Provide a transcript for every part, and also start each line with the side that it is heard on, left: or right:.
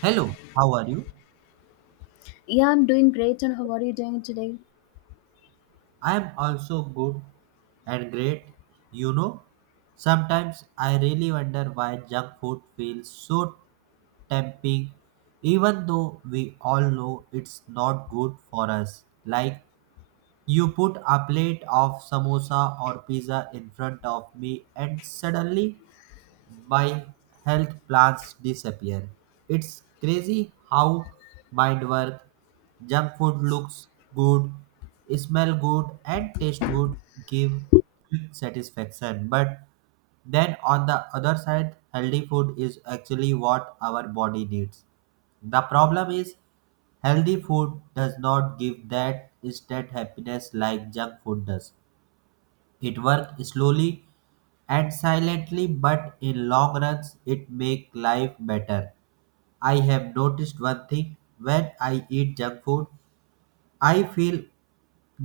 right: Hello, how are you?
left: Yeah, I'm doing great. And how are you doing today?
right: I am also good and great. You know, sometimes I really wonder why junk food feels so tempting, even though we all know it's not good for us. Like, you put a plate of samosa or pizza in front of me, and suddenly my health plans disappear. It's crazy how mind work. Junk food looks good, smell good, and taste good, give quick satisfaction. But then on the other side, healthy food is actually what our body needs. The problem is healthy food does not give that instant happiness like junk food does. It works slowly and silently, but in long runs, it make life better. I have noticed one thing: when I eat junk food, I feel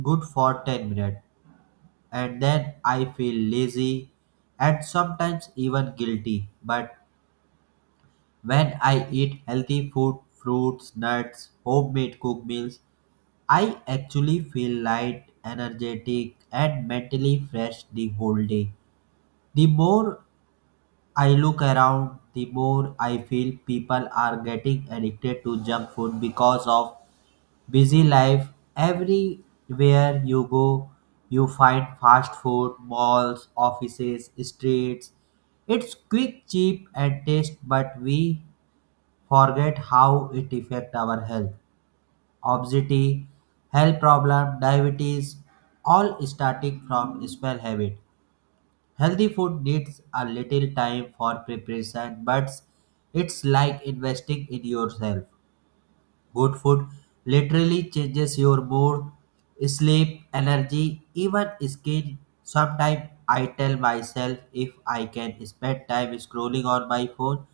right: good for 10 minutes, and then I feel lazy and sometimes even guilty. But when I eat healthy food, fruits, nuts, homemade cooked meals, I actually feel light, energetic, and mentally fresh the whole day. The more I look around, the more I feel people are getting addicted to junk food because of busy life. Everywhere you go, you find fast food, malls, offices, streets. It's quick, cheap, and taste, but we forget how it affects our health. Obesity, health problem, diabetes, all starting from small habit. Healthy food needs a little time for preparation, but it's like investing in yourself. Good food literally changes your mood, sleep, energy, even skin. Sometimes I tell myself if I can spend time scrolling on my phone,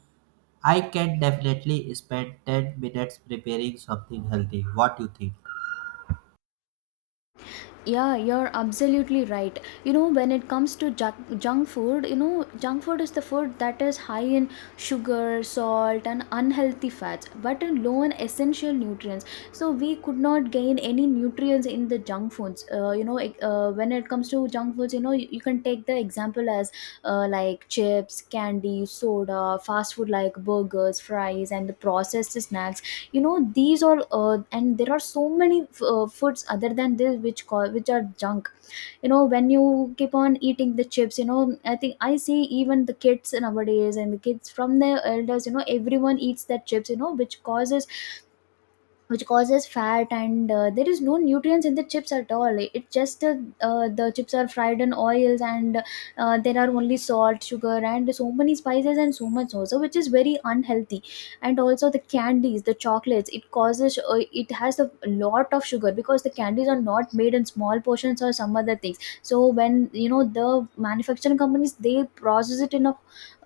right: I can definitely spend 10 minutes preparing something healthy. What do you think?
left: Yeah, you're absolutely right. You know, when it comes to junk food, junk food is the food that is high in sugar, salt, and unhealthy fats, but low in essential nutrients. So we could not gain any nutrients in the junk foods. When it comes to junk foods, you can take the example as like chips, candy, soda, fast food like burgers, fries, and the processed snacks. You know these are And there are so many foods other than this which are junk. When you keep on eating the chips, I think I see even the kids nowadays and the kids from the elders. Everyone eats that chips, which causes fat. And there is no nutrients in the chips at all. It just The chips are fried in oils. And there are only salt, sugar, and so many spices, and so much also, which is very unhealthy. And also the candies, the chocolates, it has a lot of sugar, because the candies are not made in small portions or some other things. So, when the manufacturing companies, they process it in a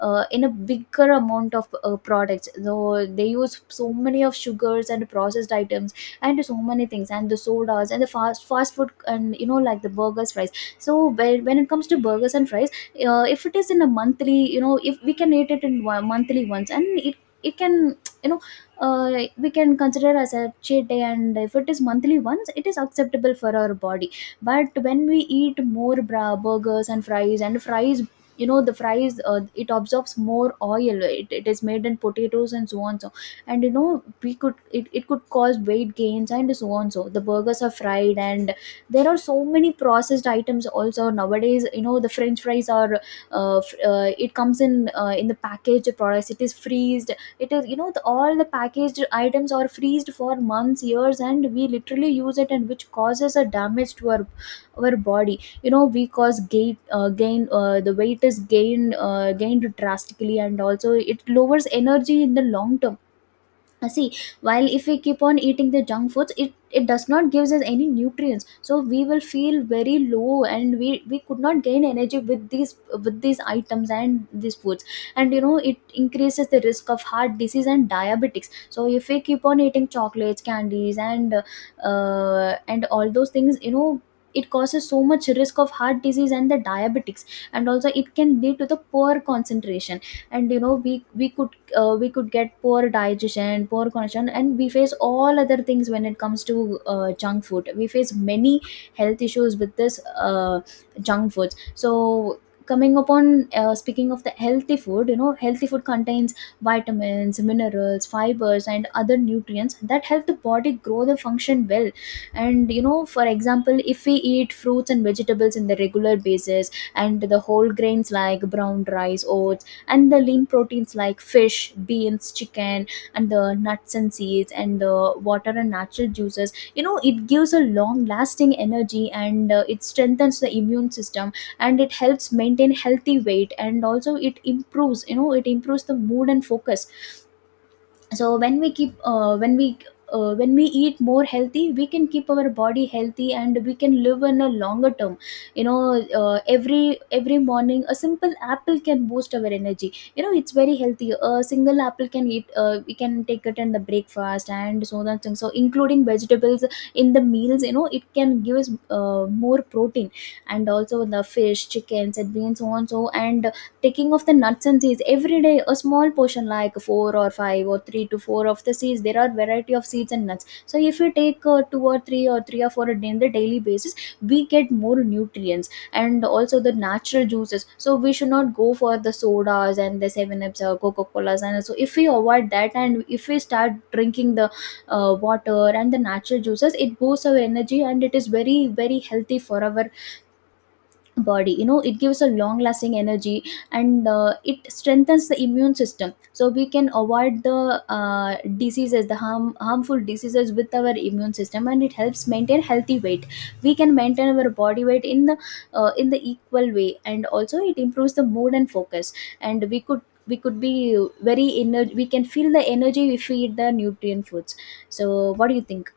left: uh, in a bigger amount of products, so they use so many of sugars and processed items and so many things. And the sodas and the fast food, and like the burgers, fries. So when it comes to burgers and fries, if it is in a monthly, if we can eat it in monthly once, and it can you know we can consider as a cheat day. And if it is monthly once, it is acceptable for our body. But when we eat more burgers and fries, the fries, it absorbs more oil. It is made in potatoes and so on. So, and it could cause weight gains and so on. So the burgers are fried, and there are so many processed items also nowadays. The french fries are it comes in in the packaged products. It is freezed. It is you know the, All the packaged items are freezed for months, years, and we literally use it, and which causes a damage to our body. We cause gain gain The weight is gained drastically. And also it lowers energy in the long term. See, while if we keep on eating the junk foods, it does not gives us any nutrients. So we will feel very low, and we could not gain energy with these, items and these foods. And it increases the risk of heart disease and diabetics. So if we keep on eating chocolates, candies, and and all those things, it causes so much risk of heart disease and the diabetics. And also it can lead to the poor concentration. And we could get poor digestion, poor condition, and we face all other things. When it comes to junk food, we face many health issues with this junk foods. So coming upon speaking of the healthy food, healthy food contains vitamins, minerals, fibers, and other nutrients that help the body grow, the function well. And for example, if we eat fruits and vegetables in the regular basis, and the whole grains like brown rice, oats, and the lean proteins like fish, beans, chicken, and the nuts and seeds, and the water and natural juices, it gives a long lasting energy. And it strengthens the immune system, and it helps maintain healthy weight. And also it improves the mood and focus. So when we keep when we eat more healthy, we can keep our body healthy, and we can live in a longer term. Every morning a simple apple can boost our energy. It's very healthy. A single apple can eat We can take it in the breakfast and so that thing. So, including vegetables in the meals, it can give us more protein. And also the fish, chickens, and beans, so on. So, and taking of the nuts and seeds every day, a small portion like four or five or three to four of the seeds. There are variety of seeds and nuts. So if you take two or three or three or four a day on the daily basis, we get more nutrients. And also the natural juices, so we should not go for the sodas and the seven ups or coca colas. And so if we avoid that, and if we start drinking the water and the natural juices, it boosts our energy, and it is very very healthy for our body. It gives a long lasting energy. And it strengthens the immune system, so we can avoid the diseases, the harmful diseases with our immune system. And it helps maintain healthy weight. We can maintain our body weight in the equal way. And also it improves the mood and focus. And we could be very ener. We can feel the energy if we eat the nutrient foods. So, what do you think?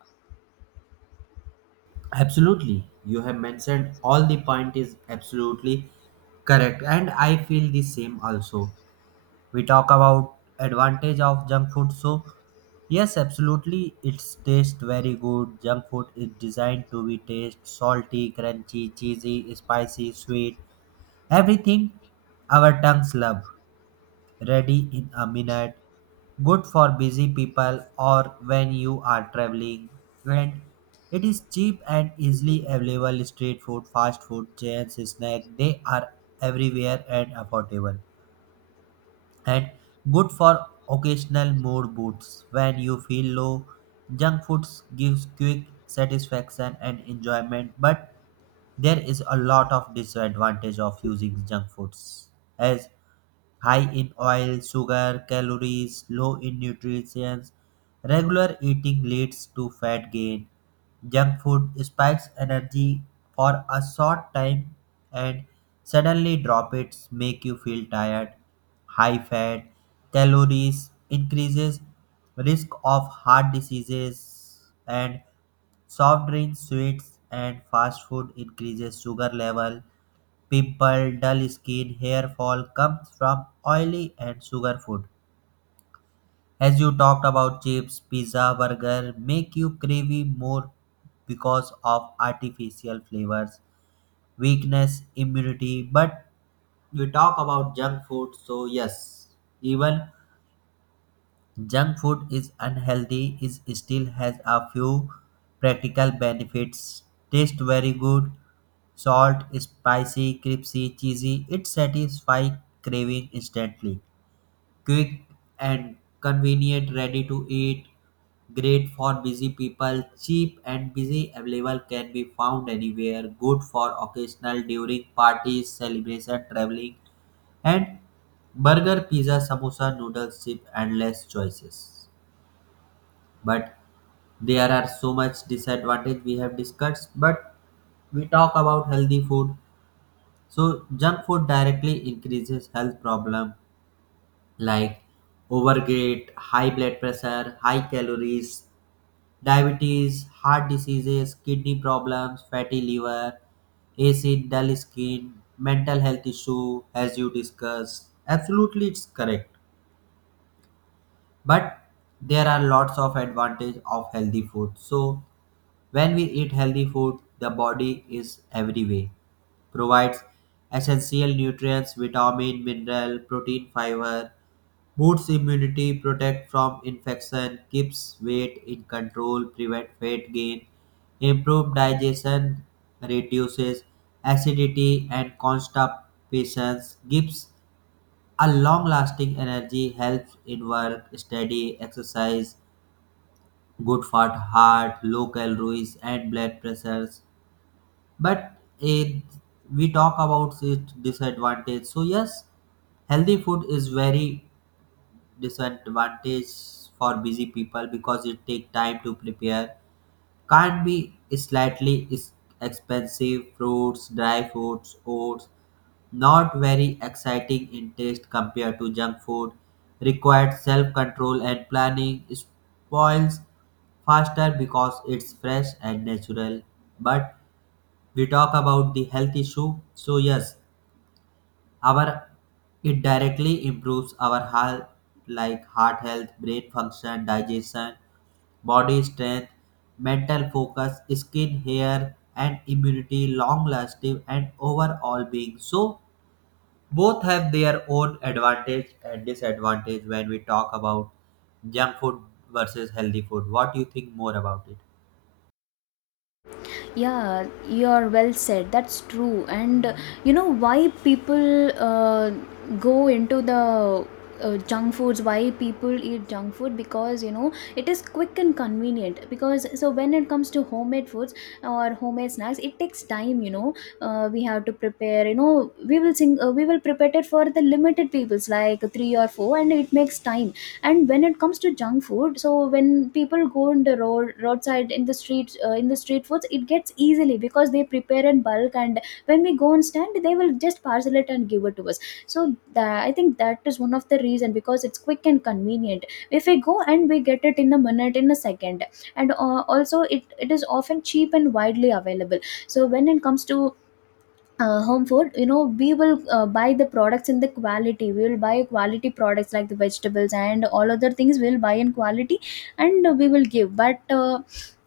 right: Absolutely. You have mentioned all the point is absolutely correct, and I feel the same also. We talk about advantage of junk food, so yes, absolutely it's taste very good. Junk food is designed to be taste salty, crunchy, cheesy, spicy, sweet, everything our tongues love, ready in a minute. Good for busy people or when you are traveling. And it is cheap and easily available, street food, fast food, chains, snack. They are everywhere and affordable. And good for occasional mood boosts when you feel low. Junk foods gives quick satisfaction and enjoyment, but there is a lot of disadvantage of using junk foods as high in oil, sugar, calories, low in nutrients. Regular eating leads to fat gain. Junk food spikes energy for a short time and suddenly drop it, make you feel tired. High fat, calories increases risk of heart diseases, and soft drinks, sweets and fast food increases sugar level. Pimple, dull skin, hair fall comes from oily and sugar food. As you talked about chips, pizza, burger, make you crave more because of artificial flavors, weakness, immunity. But we talk about junk food, so yes, even junk food is unhealthy is still has a few practical benefits. Taste very good, salt, spicy, crispy, cheesy. It satisfies craving instantly. Quick and convenient, ready to eat. Great for busy people, cheap and busy available, can be found anywhere. Good for occasional during parties, celebration, traveling, and burger, pizza, samosa, noodles, chip, endless choices. But there are so much disadvantage we have discussed, but we talk about healthy food, so junk food directly increases health problem like overweight, high blood pressure, high calories, diabetes, heart diseases, kidney problems, fatty liver, acid, dull skin, mental health issue, as you discussed, absolutely it's correct. But there are lots of advantage of healthy food, so when we eat healthy food, the body is every way. Provides essential nutrients, vitamin, mineral, protein, fiber, boosts immunity, protect from infection, keeps weight in control, prevent fat gain, improve digestion, reduces acidity and constipation, gives a long-lasting energy, helps in work, study, exercise, good for heart, low calories and blood pressures. But eh, we talk about its disadvantage, so yes, healthy food is very disadvantage for busy people because it take time to prepare, can't be slightly is expensive, fruits, dry fruits, oats, not very exciting in taste compared to junk food, required self-control and planning, spoils faster because it's fresh and natural. But we talk about the health issue, so yes, our it directly improves our health like heart health, brain function, digestion, body strength, mental focus, skin, hair and immunity, long lasting and overall being. So both have their own advantage and disadvantage. When we talk about junk food versus healthy food, what do you think more about it?
left: Yeah, you are well said, that's true. And why people go into the junk foods, why people eat junk food? Because it is quick and convenient. Because so when it comes to homemade foods or homemade snacks, it takes time. We have to prepare. We will prepare it for the limited peoples like three or four, and it makes time. And when it comes to junk food, so when people go on the roadside, in the streets, in the street foods, it gets easily because they prepare in bulk. And when we go and stand, they will just parcel it and give it to us. So I think that is one of the reason because it's quick and convenient. If we go and we get it in a minute, in a second. And also it is often cheap and widely available. So when it comes to home food, we will buy the products in the quality. We will buy quality products like the vegetables and all other things. We will buy in quality. And we will give. But uh,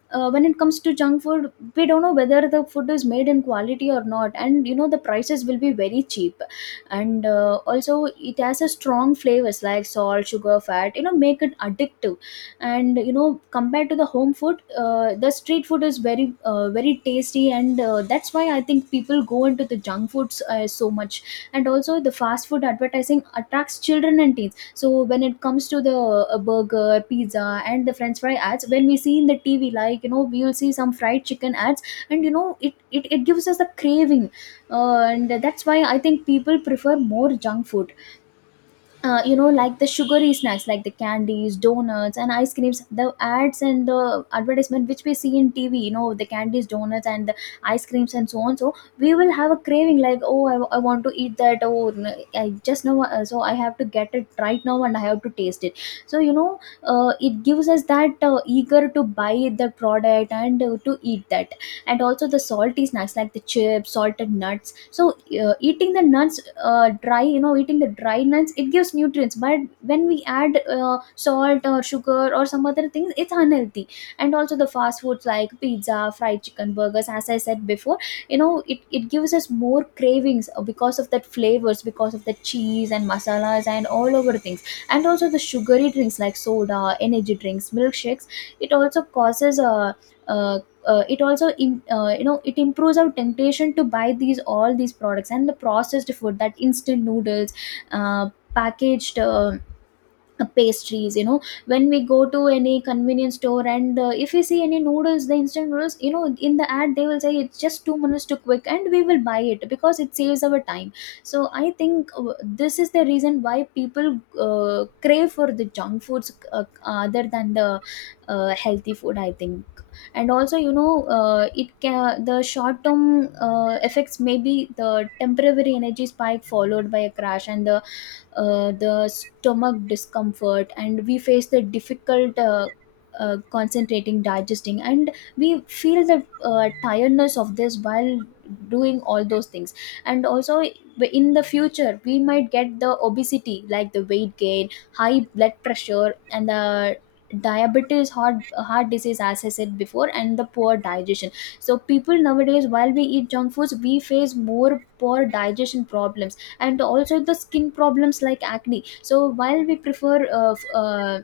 left: uh, when it comes to junk food, we don't know whether the food is made in quality or not. And the prices will be very cheap. And also it has a strong flavors, like salt, sugar, fat, make it addictive. And compared to the home food, the street food is very very tasty. And that's why I think people go into the junk foods so much. And also the fast food advertising attracts children and teens. So when it comes to the burger, pizza, and the french fry ads, when we see in the TV, like, we will see some fried chicken ads. And it gives us the craving. And that's why I think people prefer more junk food. Like the sugary snacks, like the candies, donuts, and ice creams, the ads and the advertisement which we see in TV. The candies, donuts, and the ice creams and so on. So we will have a craving like, oh, I want to eat that, or I just know. So I have to get it right now, and I have to taste it. So it gives us that eager to buy the product, and to eat that. And also the salty snacks like the chips, salted nuts. So eating the nuts dry eating the dry nuts, it gives nutrients. But when we add salt or sugar or some other things, it's unhealthy. And also the fast foods like pizza, fried chicken, burgers, as I said before, it gives us more cravings because of that flavors, because of the cheese and masalas and all over things. And also the sugary drinks, like soda, energy drinks, milkshakes. It also causes uh, it also in, it improves our temptation to buy these all these products. And the processed food, that instant noodles, uh, packaged, pastries, When we go to any convenience store and if we see any noodles, the instant noodles, you know, in the ad they will say it's just 2 minutes to quick and we will buy it because it saves our time. So I think this is the reason why people crave for the junk foods other than the healthy food, I think. And also, you know, it can, the short term effects may be the temporary energy spike followed by a crash and the stomach discomfort, and we face the difficult concentrating, digesting, and we feel the tiredness of this while doing all those things. And also in the future we might get the obesity, like the weight gain, high blood pressure and the diabetes, heart disease, as I said before, and the poor digestion. So people nowadays, while we eat junk foods, we face more poor digestion problems. And also the skin problems like acne. So while we prefer uh, f- uh,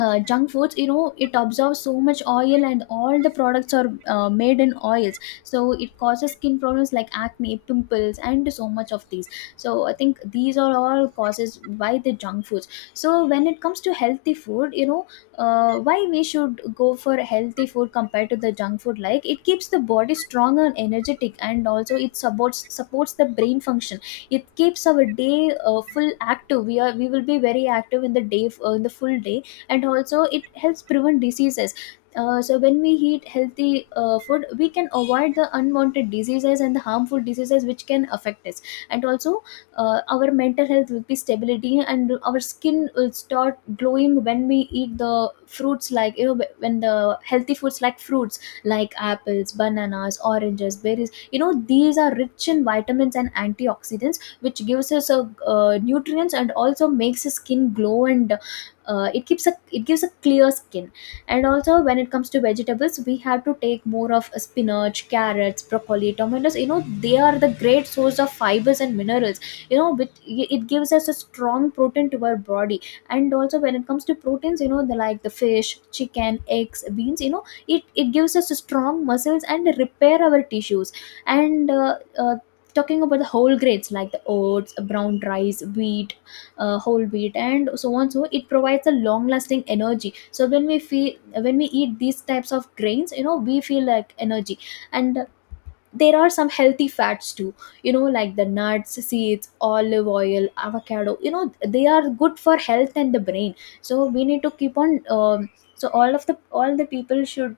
left: junk foods, you know, it absorbs so much oil and all the products are made in oils, so it causes skin problems like acne, pimples and so much of these. So I think these are all causes by the junk foods. So when it comes to healthy food, you know, why we should go for healthy food compared to the junk food, like it keeps the body strong and energetic, and also it supports the brain function. It keeps our day full active. We are we will be very active in the day, in the full day. And also it helps prevent diseases. So when we eat healthy food, we can avoid the unwanted diseases and the harmful diseases which can affect us. And also, our mental health will be stability and our skin will start glowing when we eat the fruits, like, you know, when the healthy foods like fruits, like apples, bananas, oranges, berries, you know, these are rich in vitamins and antioxidants, which gives us a, nutrients, and also makes the skin glow, and it keeps a, it gives a clear skin. And also when it comes to vegetables, we have to take more of spinach, carrots, broccoli, tomatoes, you know, they are the great source of fibers and minerals. You know, with it gives us a strong protein to our body. And also when it comes to proteins, you know, the, like the fish, chicken, eggs, beans, you know, it gives us strong muscles and repair our tissues. And talking about the whole grains like the oats, brown rice, wheat, whole wheat and so on, so it provides a long lasting energy. So when we feel, when we eat these types of grains, you know, we feel like energy. And there are some healthy fats too, you know, like the nuts, seeds, olive oil, avocado, you know, they are good for health and the brain. So we need to keep on so all the people should,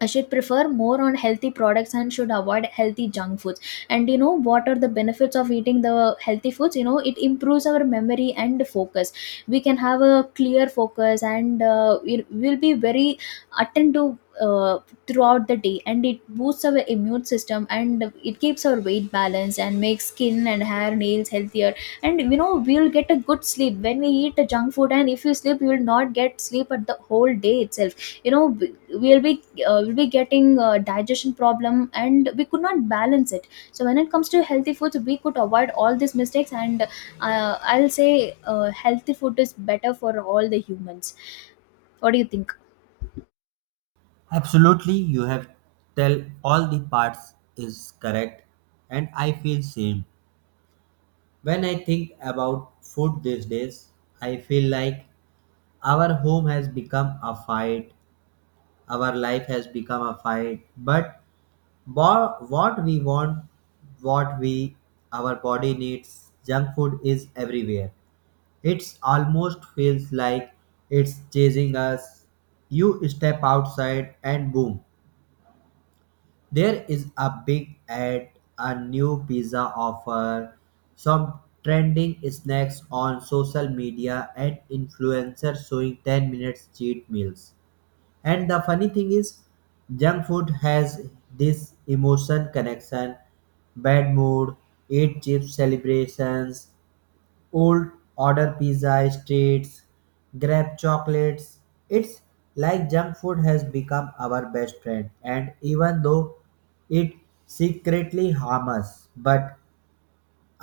left: I should prefer more on healthy products and should avoid healthy junk foods. And you know what are the benefits of eating the healthy foods? You know, it improves our memory and focus. We can have a clear focus and we'll be very attentive throughout the day. And it boosts our immune system and it keeps our weight balanced and makes skin and hair nails healthier. And you know we'll get a good sleep when we eat a junk food. And if you sleep, you will not get sleep at the whole day itself. You know we'll be getting digestion problem and we could not balance it. So when it comes to healthy foods, we could avoid all these mistakes. And I'll say healthy food is better for all the humans. What do you think?
right: Absolutely, you have tell all the parts is correct, and I feel same. When I think about food these days, I feel like our home has become a fight, our life has become a fight. But what we want, what we our body needs, junk food is everywhere. It's almost feels like it's chasing us. You step outside and boom, there is a big ad, a new pizza offer, some trending snacks on social media, and influencers showing 10 minutes cheat meals. And the funny thing is, junk food has this emotion connection, bad mood, eat chips, celebrations, old, order pizza, streets, grab chocolates. It's like junk food has become our best friend, and even though it secretly harms us, but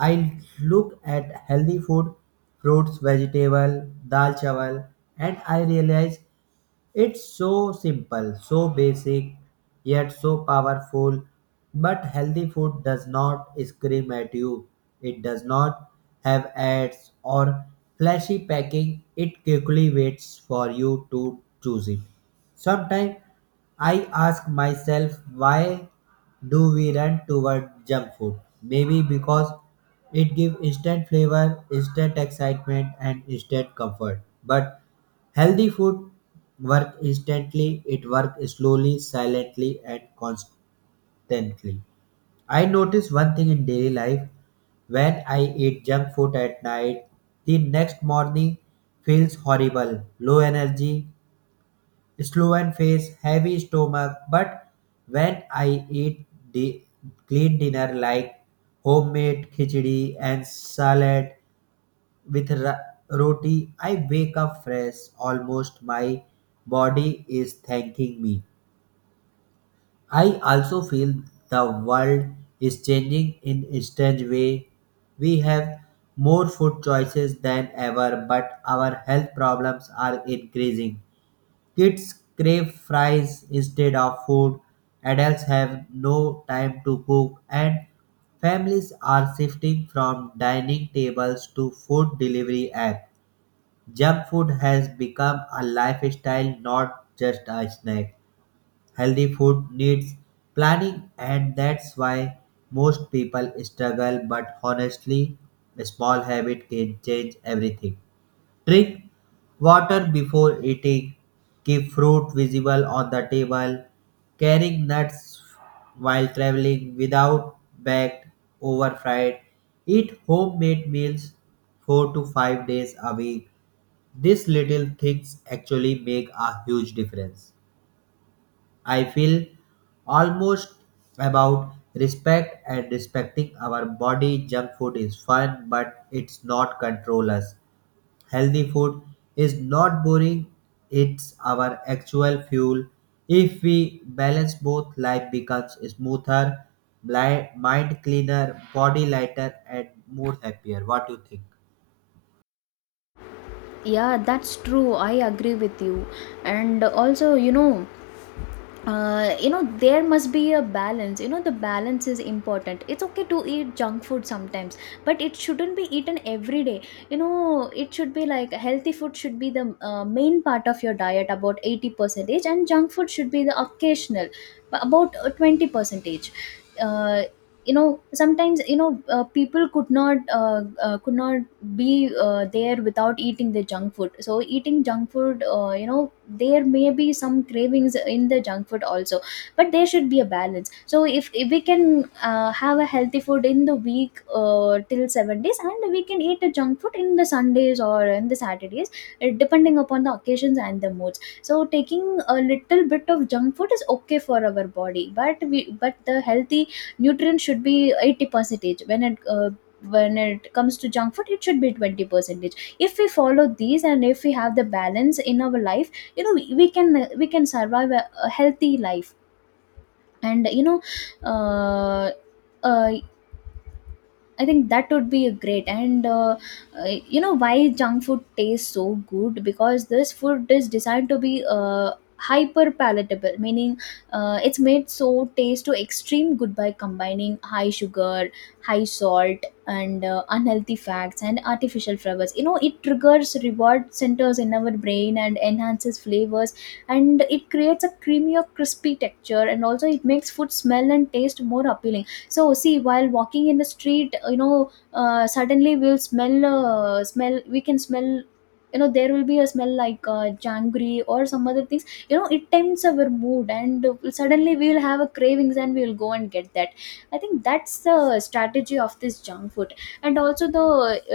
right: I look at healthy food, fruits, vegetable, dal chawal, and I realize it's so simple, so basic, yet so powerful. But healthy food does not scream at you. It does not have ads or flashy packing. It quickly waits for you to choose it. Sometimes I ask myself, why do we run toward junk food? Maybe because it gives instant flavor, instant excitement and instant comfort. But healthy food work instantly, it works slowly, silently and constantly. I notice one thing in daily life: when I eat junk food at night, the next morning feels horrible, low energy, swollen face, heavy stomach, but when I eat the clean dinner like homemade khichdi and salad with roti, I wake up fresh. Almost my body is thanking me. I also feel the world is changing in a strange way. We have more food choices than ever, but our health problems are increasing. Kids crave fries instead of food, adults have no time to cook, and families are shifting from dining tables to food delivery apps. Junk food has become a lifestyle, not just a snack. Healthy food needs planning, and that's why most people struggle. But honestly, a small habit can change everything. Drink water before eating. Keep fruit visible on the table. Carrying nuts while traveling without bagged, over fried. Eat homemade meals 4 to 5 days a week. These little things actually make a huge difference. I feel almost about respect and respecting our body. Junk food is fun, but it's not control us. Healthy food is not boring, it's our actual fuel. If we balance both, life becomes smoother, mind cleaner, body lighter, and more happier. What do you think?
left: Yeah, that's true. I agree with you. And also, you know, you know there must be a balance. You know, the balance is important. It's okay to eat junk food sometimes, but it shouldn't be eaten every day. You know, it should be like, healthy food should be the main part of your diet, about 80 percentage, and junk food should be the occasional, about 20 percentage. Uh, you know, sometimes, you know, people could not, could not be there without eating the junk food. So eating junk food, you know, there may be some cravings in the junk food also, but there should be a balance. So if we can have a healthy food in the week till 7 days, and we can eat a junk food in the sundays or in the saturdays, depending upon the occasions and the moods. So taking a little bit of junk food is okay for our body, but we, but the healthy nutrients should be 80 percentage. When it uh, when it comes to junk food, it should be 20 percentage. If we follow these and if we have the balance in our life, you know, we can, we can survive a healthy life. And you know, uh, uh, I think that would be a great. And you know, why junk food tastes so good? Because this food is designed to be hyper palatable, meaning it's made so taste to extreme good by combining high sugar, high salt and unhealthy fats and artificial flavors. You know, it triggers reward centers in our brain and enhances flavors, and it creates a creamy or crispy texture, and also it makes food smell and taste more appealing. So see, while walking in the street, you know, suddenly we'll smell, smell we can smell, you know, there will be a smell like jangri or some other things, you know, it tempts our mood and suddenly we will have a cravings and we will go and get that. I think that's the strategy of this junk food. And also the,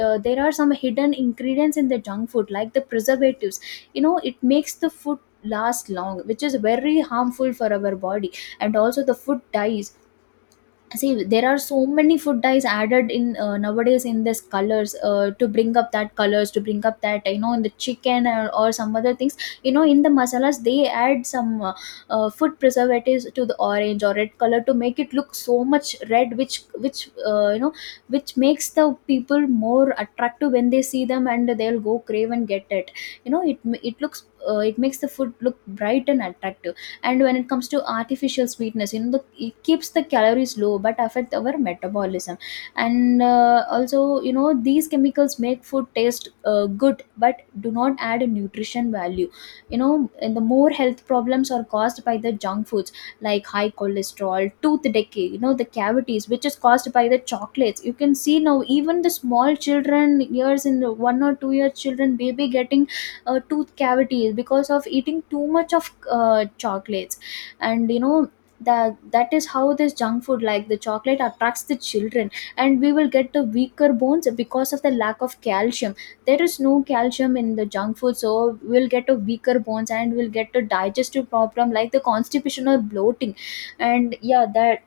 left: there are some hidden ingredients in the junk food like the preservatives. You know, it makes the food last long, which is very harmful for our body. And also the food dies. See, there are so many food dyes added in, nowadays in this colors to bring up that colors, to bring up that, you know, in the chicken or some other things. You know, in the masalas they add some food preservatives to the orange or red color to make it look so much red, which, which you know, which makes the people more attractive when they see them, and they'll go crave and get it. You know, it looks, it makes the food look bright and attractive. And when it comes to artificial sweetness, you know, it keeps the calories low but affect our metabolism. And also, you know, these chemicals make food taste good but do not add a nutrition value. You know, and the more health problems are caused by the junk foods, like high cholesterol, tooth decay, you know, the cavities, which is caused by the chocolates. You can see now, even the small children years, in the 1 or 2 year children baby getting tooth cavities because of eating too much of chocolates. And you know that is how this junk food like the chocolate attracts the children. And we will get the weaker bones because of the lack of calcium. There is no calcium in the junk food, so we'll get a weaker bones, and we'll get a digestive problem like the constipation or bloating. And yeah, that,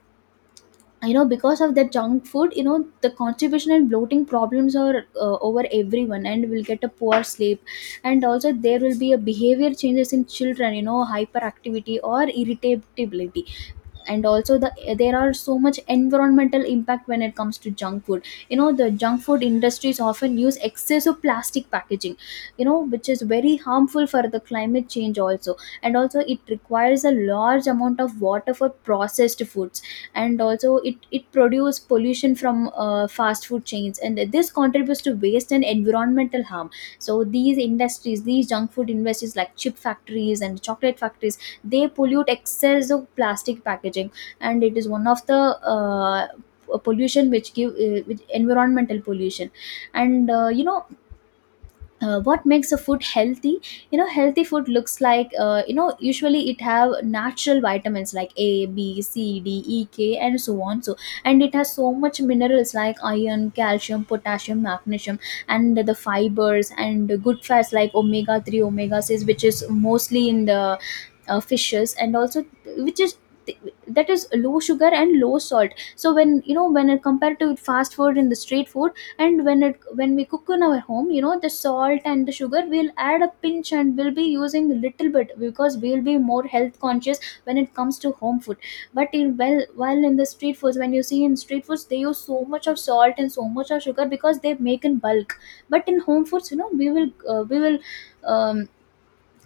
left: you know, because of that junk food, you know, the constipation and bloating problems are over everyone, and will get a poor sleep. And also there will be a behavior changes in children, you know, hyperactivity or irritability. And also the, there are so much environmental impact when it comes to junk food. You know, the junk food industries often use excessive plastic packaging, you know, which is very harmful for the climate change also. And also it requires a large amount of water for processed foods. And also it produces pollution from fast food chains, and this contributes to waste and environmental harm. So these industries, these junk food industries like chip factories and chocolate factories, they pollute excess of plastic packaging. And it is one of the pollution which give which environmental pollution. And you know, what makes a food healthy? You know, healthy food looks like, you know, usually it have natural vitamins like A B C D E K and so on. So, and it has so much minerals like iron, calcium, potassium, magnesium, and the fibers and the good fats like omega 3, omega 6, which is mostly in the fishes. And also, which is, that is low sugar and low salt. So when, you know, when compared to fast food in the street food, and when it, when we cook in our home, you know, the salt and the sugar we'll add a pinch and we'll be using little bit because we'll be more health conscious when it comes to home food. But in, well, while in the street foods, when you see in street foods, they use so much of salt and so much of sugar because they make in bulk. But in home foods, you know, we will um,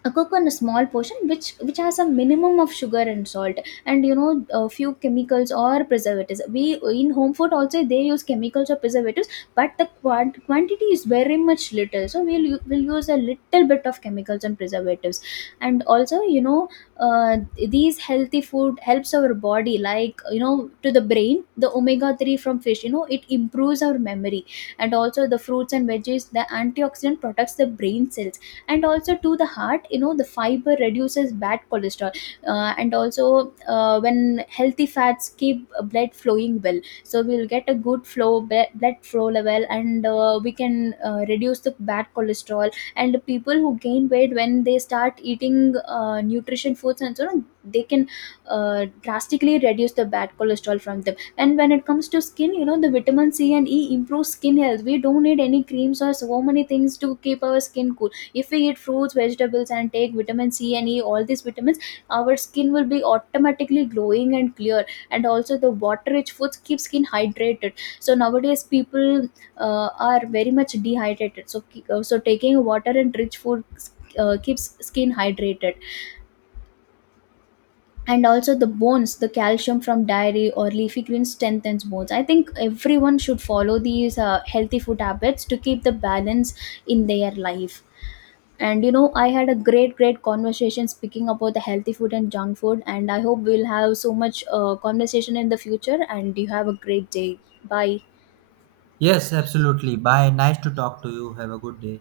left: a cook on a small portion, which has a minimum of sugar and salt. And you know, a few chemicals or preservatives, we, in home food also they use chemicals or preservatives, but the quantity is very much little, so we'll use a little bit of chemicals and preservatives. And also, you know, uh, these healthy food helps our body, like, you know, to the brain, the omega 3 from fish, you know, it improves our memory. And also the fruits and veggies, the antioxidant protects the brain cells. And also to the heart, you know, the fiber reduces bad cholesterol. And also, when healthy fats keep blood flowing well, so we'll get a good blood flow level, and we can reduce the bad cholesterol. And the people who gain weight, when they start eating nutrition foods and so on, they can drastically reduce the bad cholesterol from them. And when it comes to skin, you know, the vitamin c and e improve skin health. We don't need any creams or so many things to keep our skin cool. If we eat fruits, vegetables and take vitamin c and e, all these vitamins, our skin will be automatically glowing and clear. And also the water rich foods keep skin hydrated. So nowadays people are very much dehydrated, so so taking water and rich food keeps skin hydrated. And also the bones, the calcium from dairy or leafy greens strengthens bones. I think everyone should follow these healthy food habits to keep the balance in their life. And you know, I had a great, great conversation speaking about the healthy food and junk food. And I hope we'll have so much conversation in the future. And you have a great day. Bye.
right: Yes, absolutely. Bye. Nice to talk to you. Have a good day.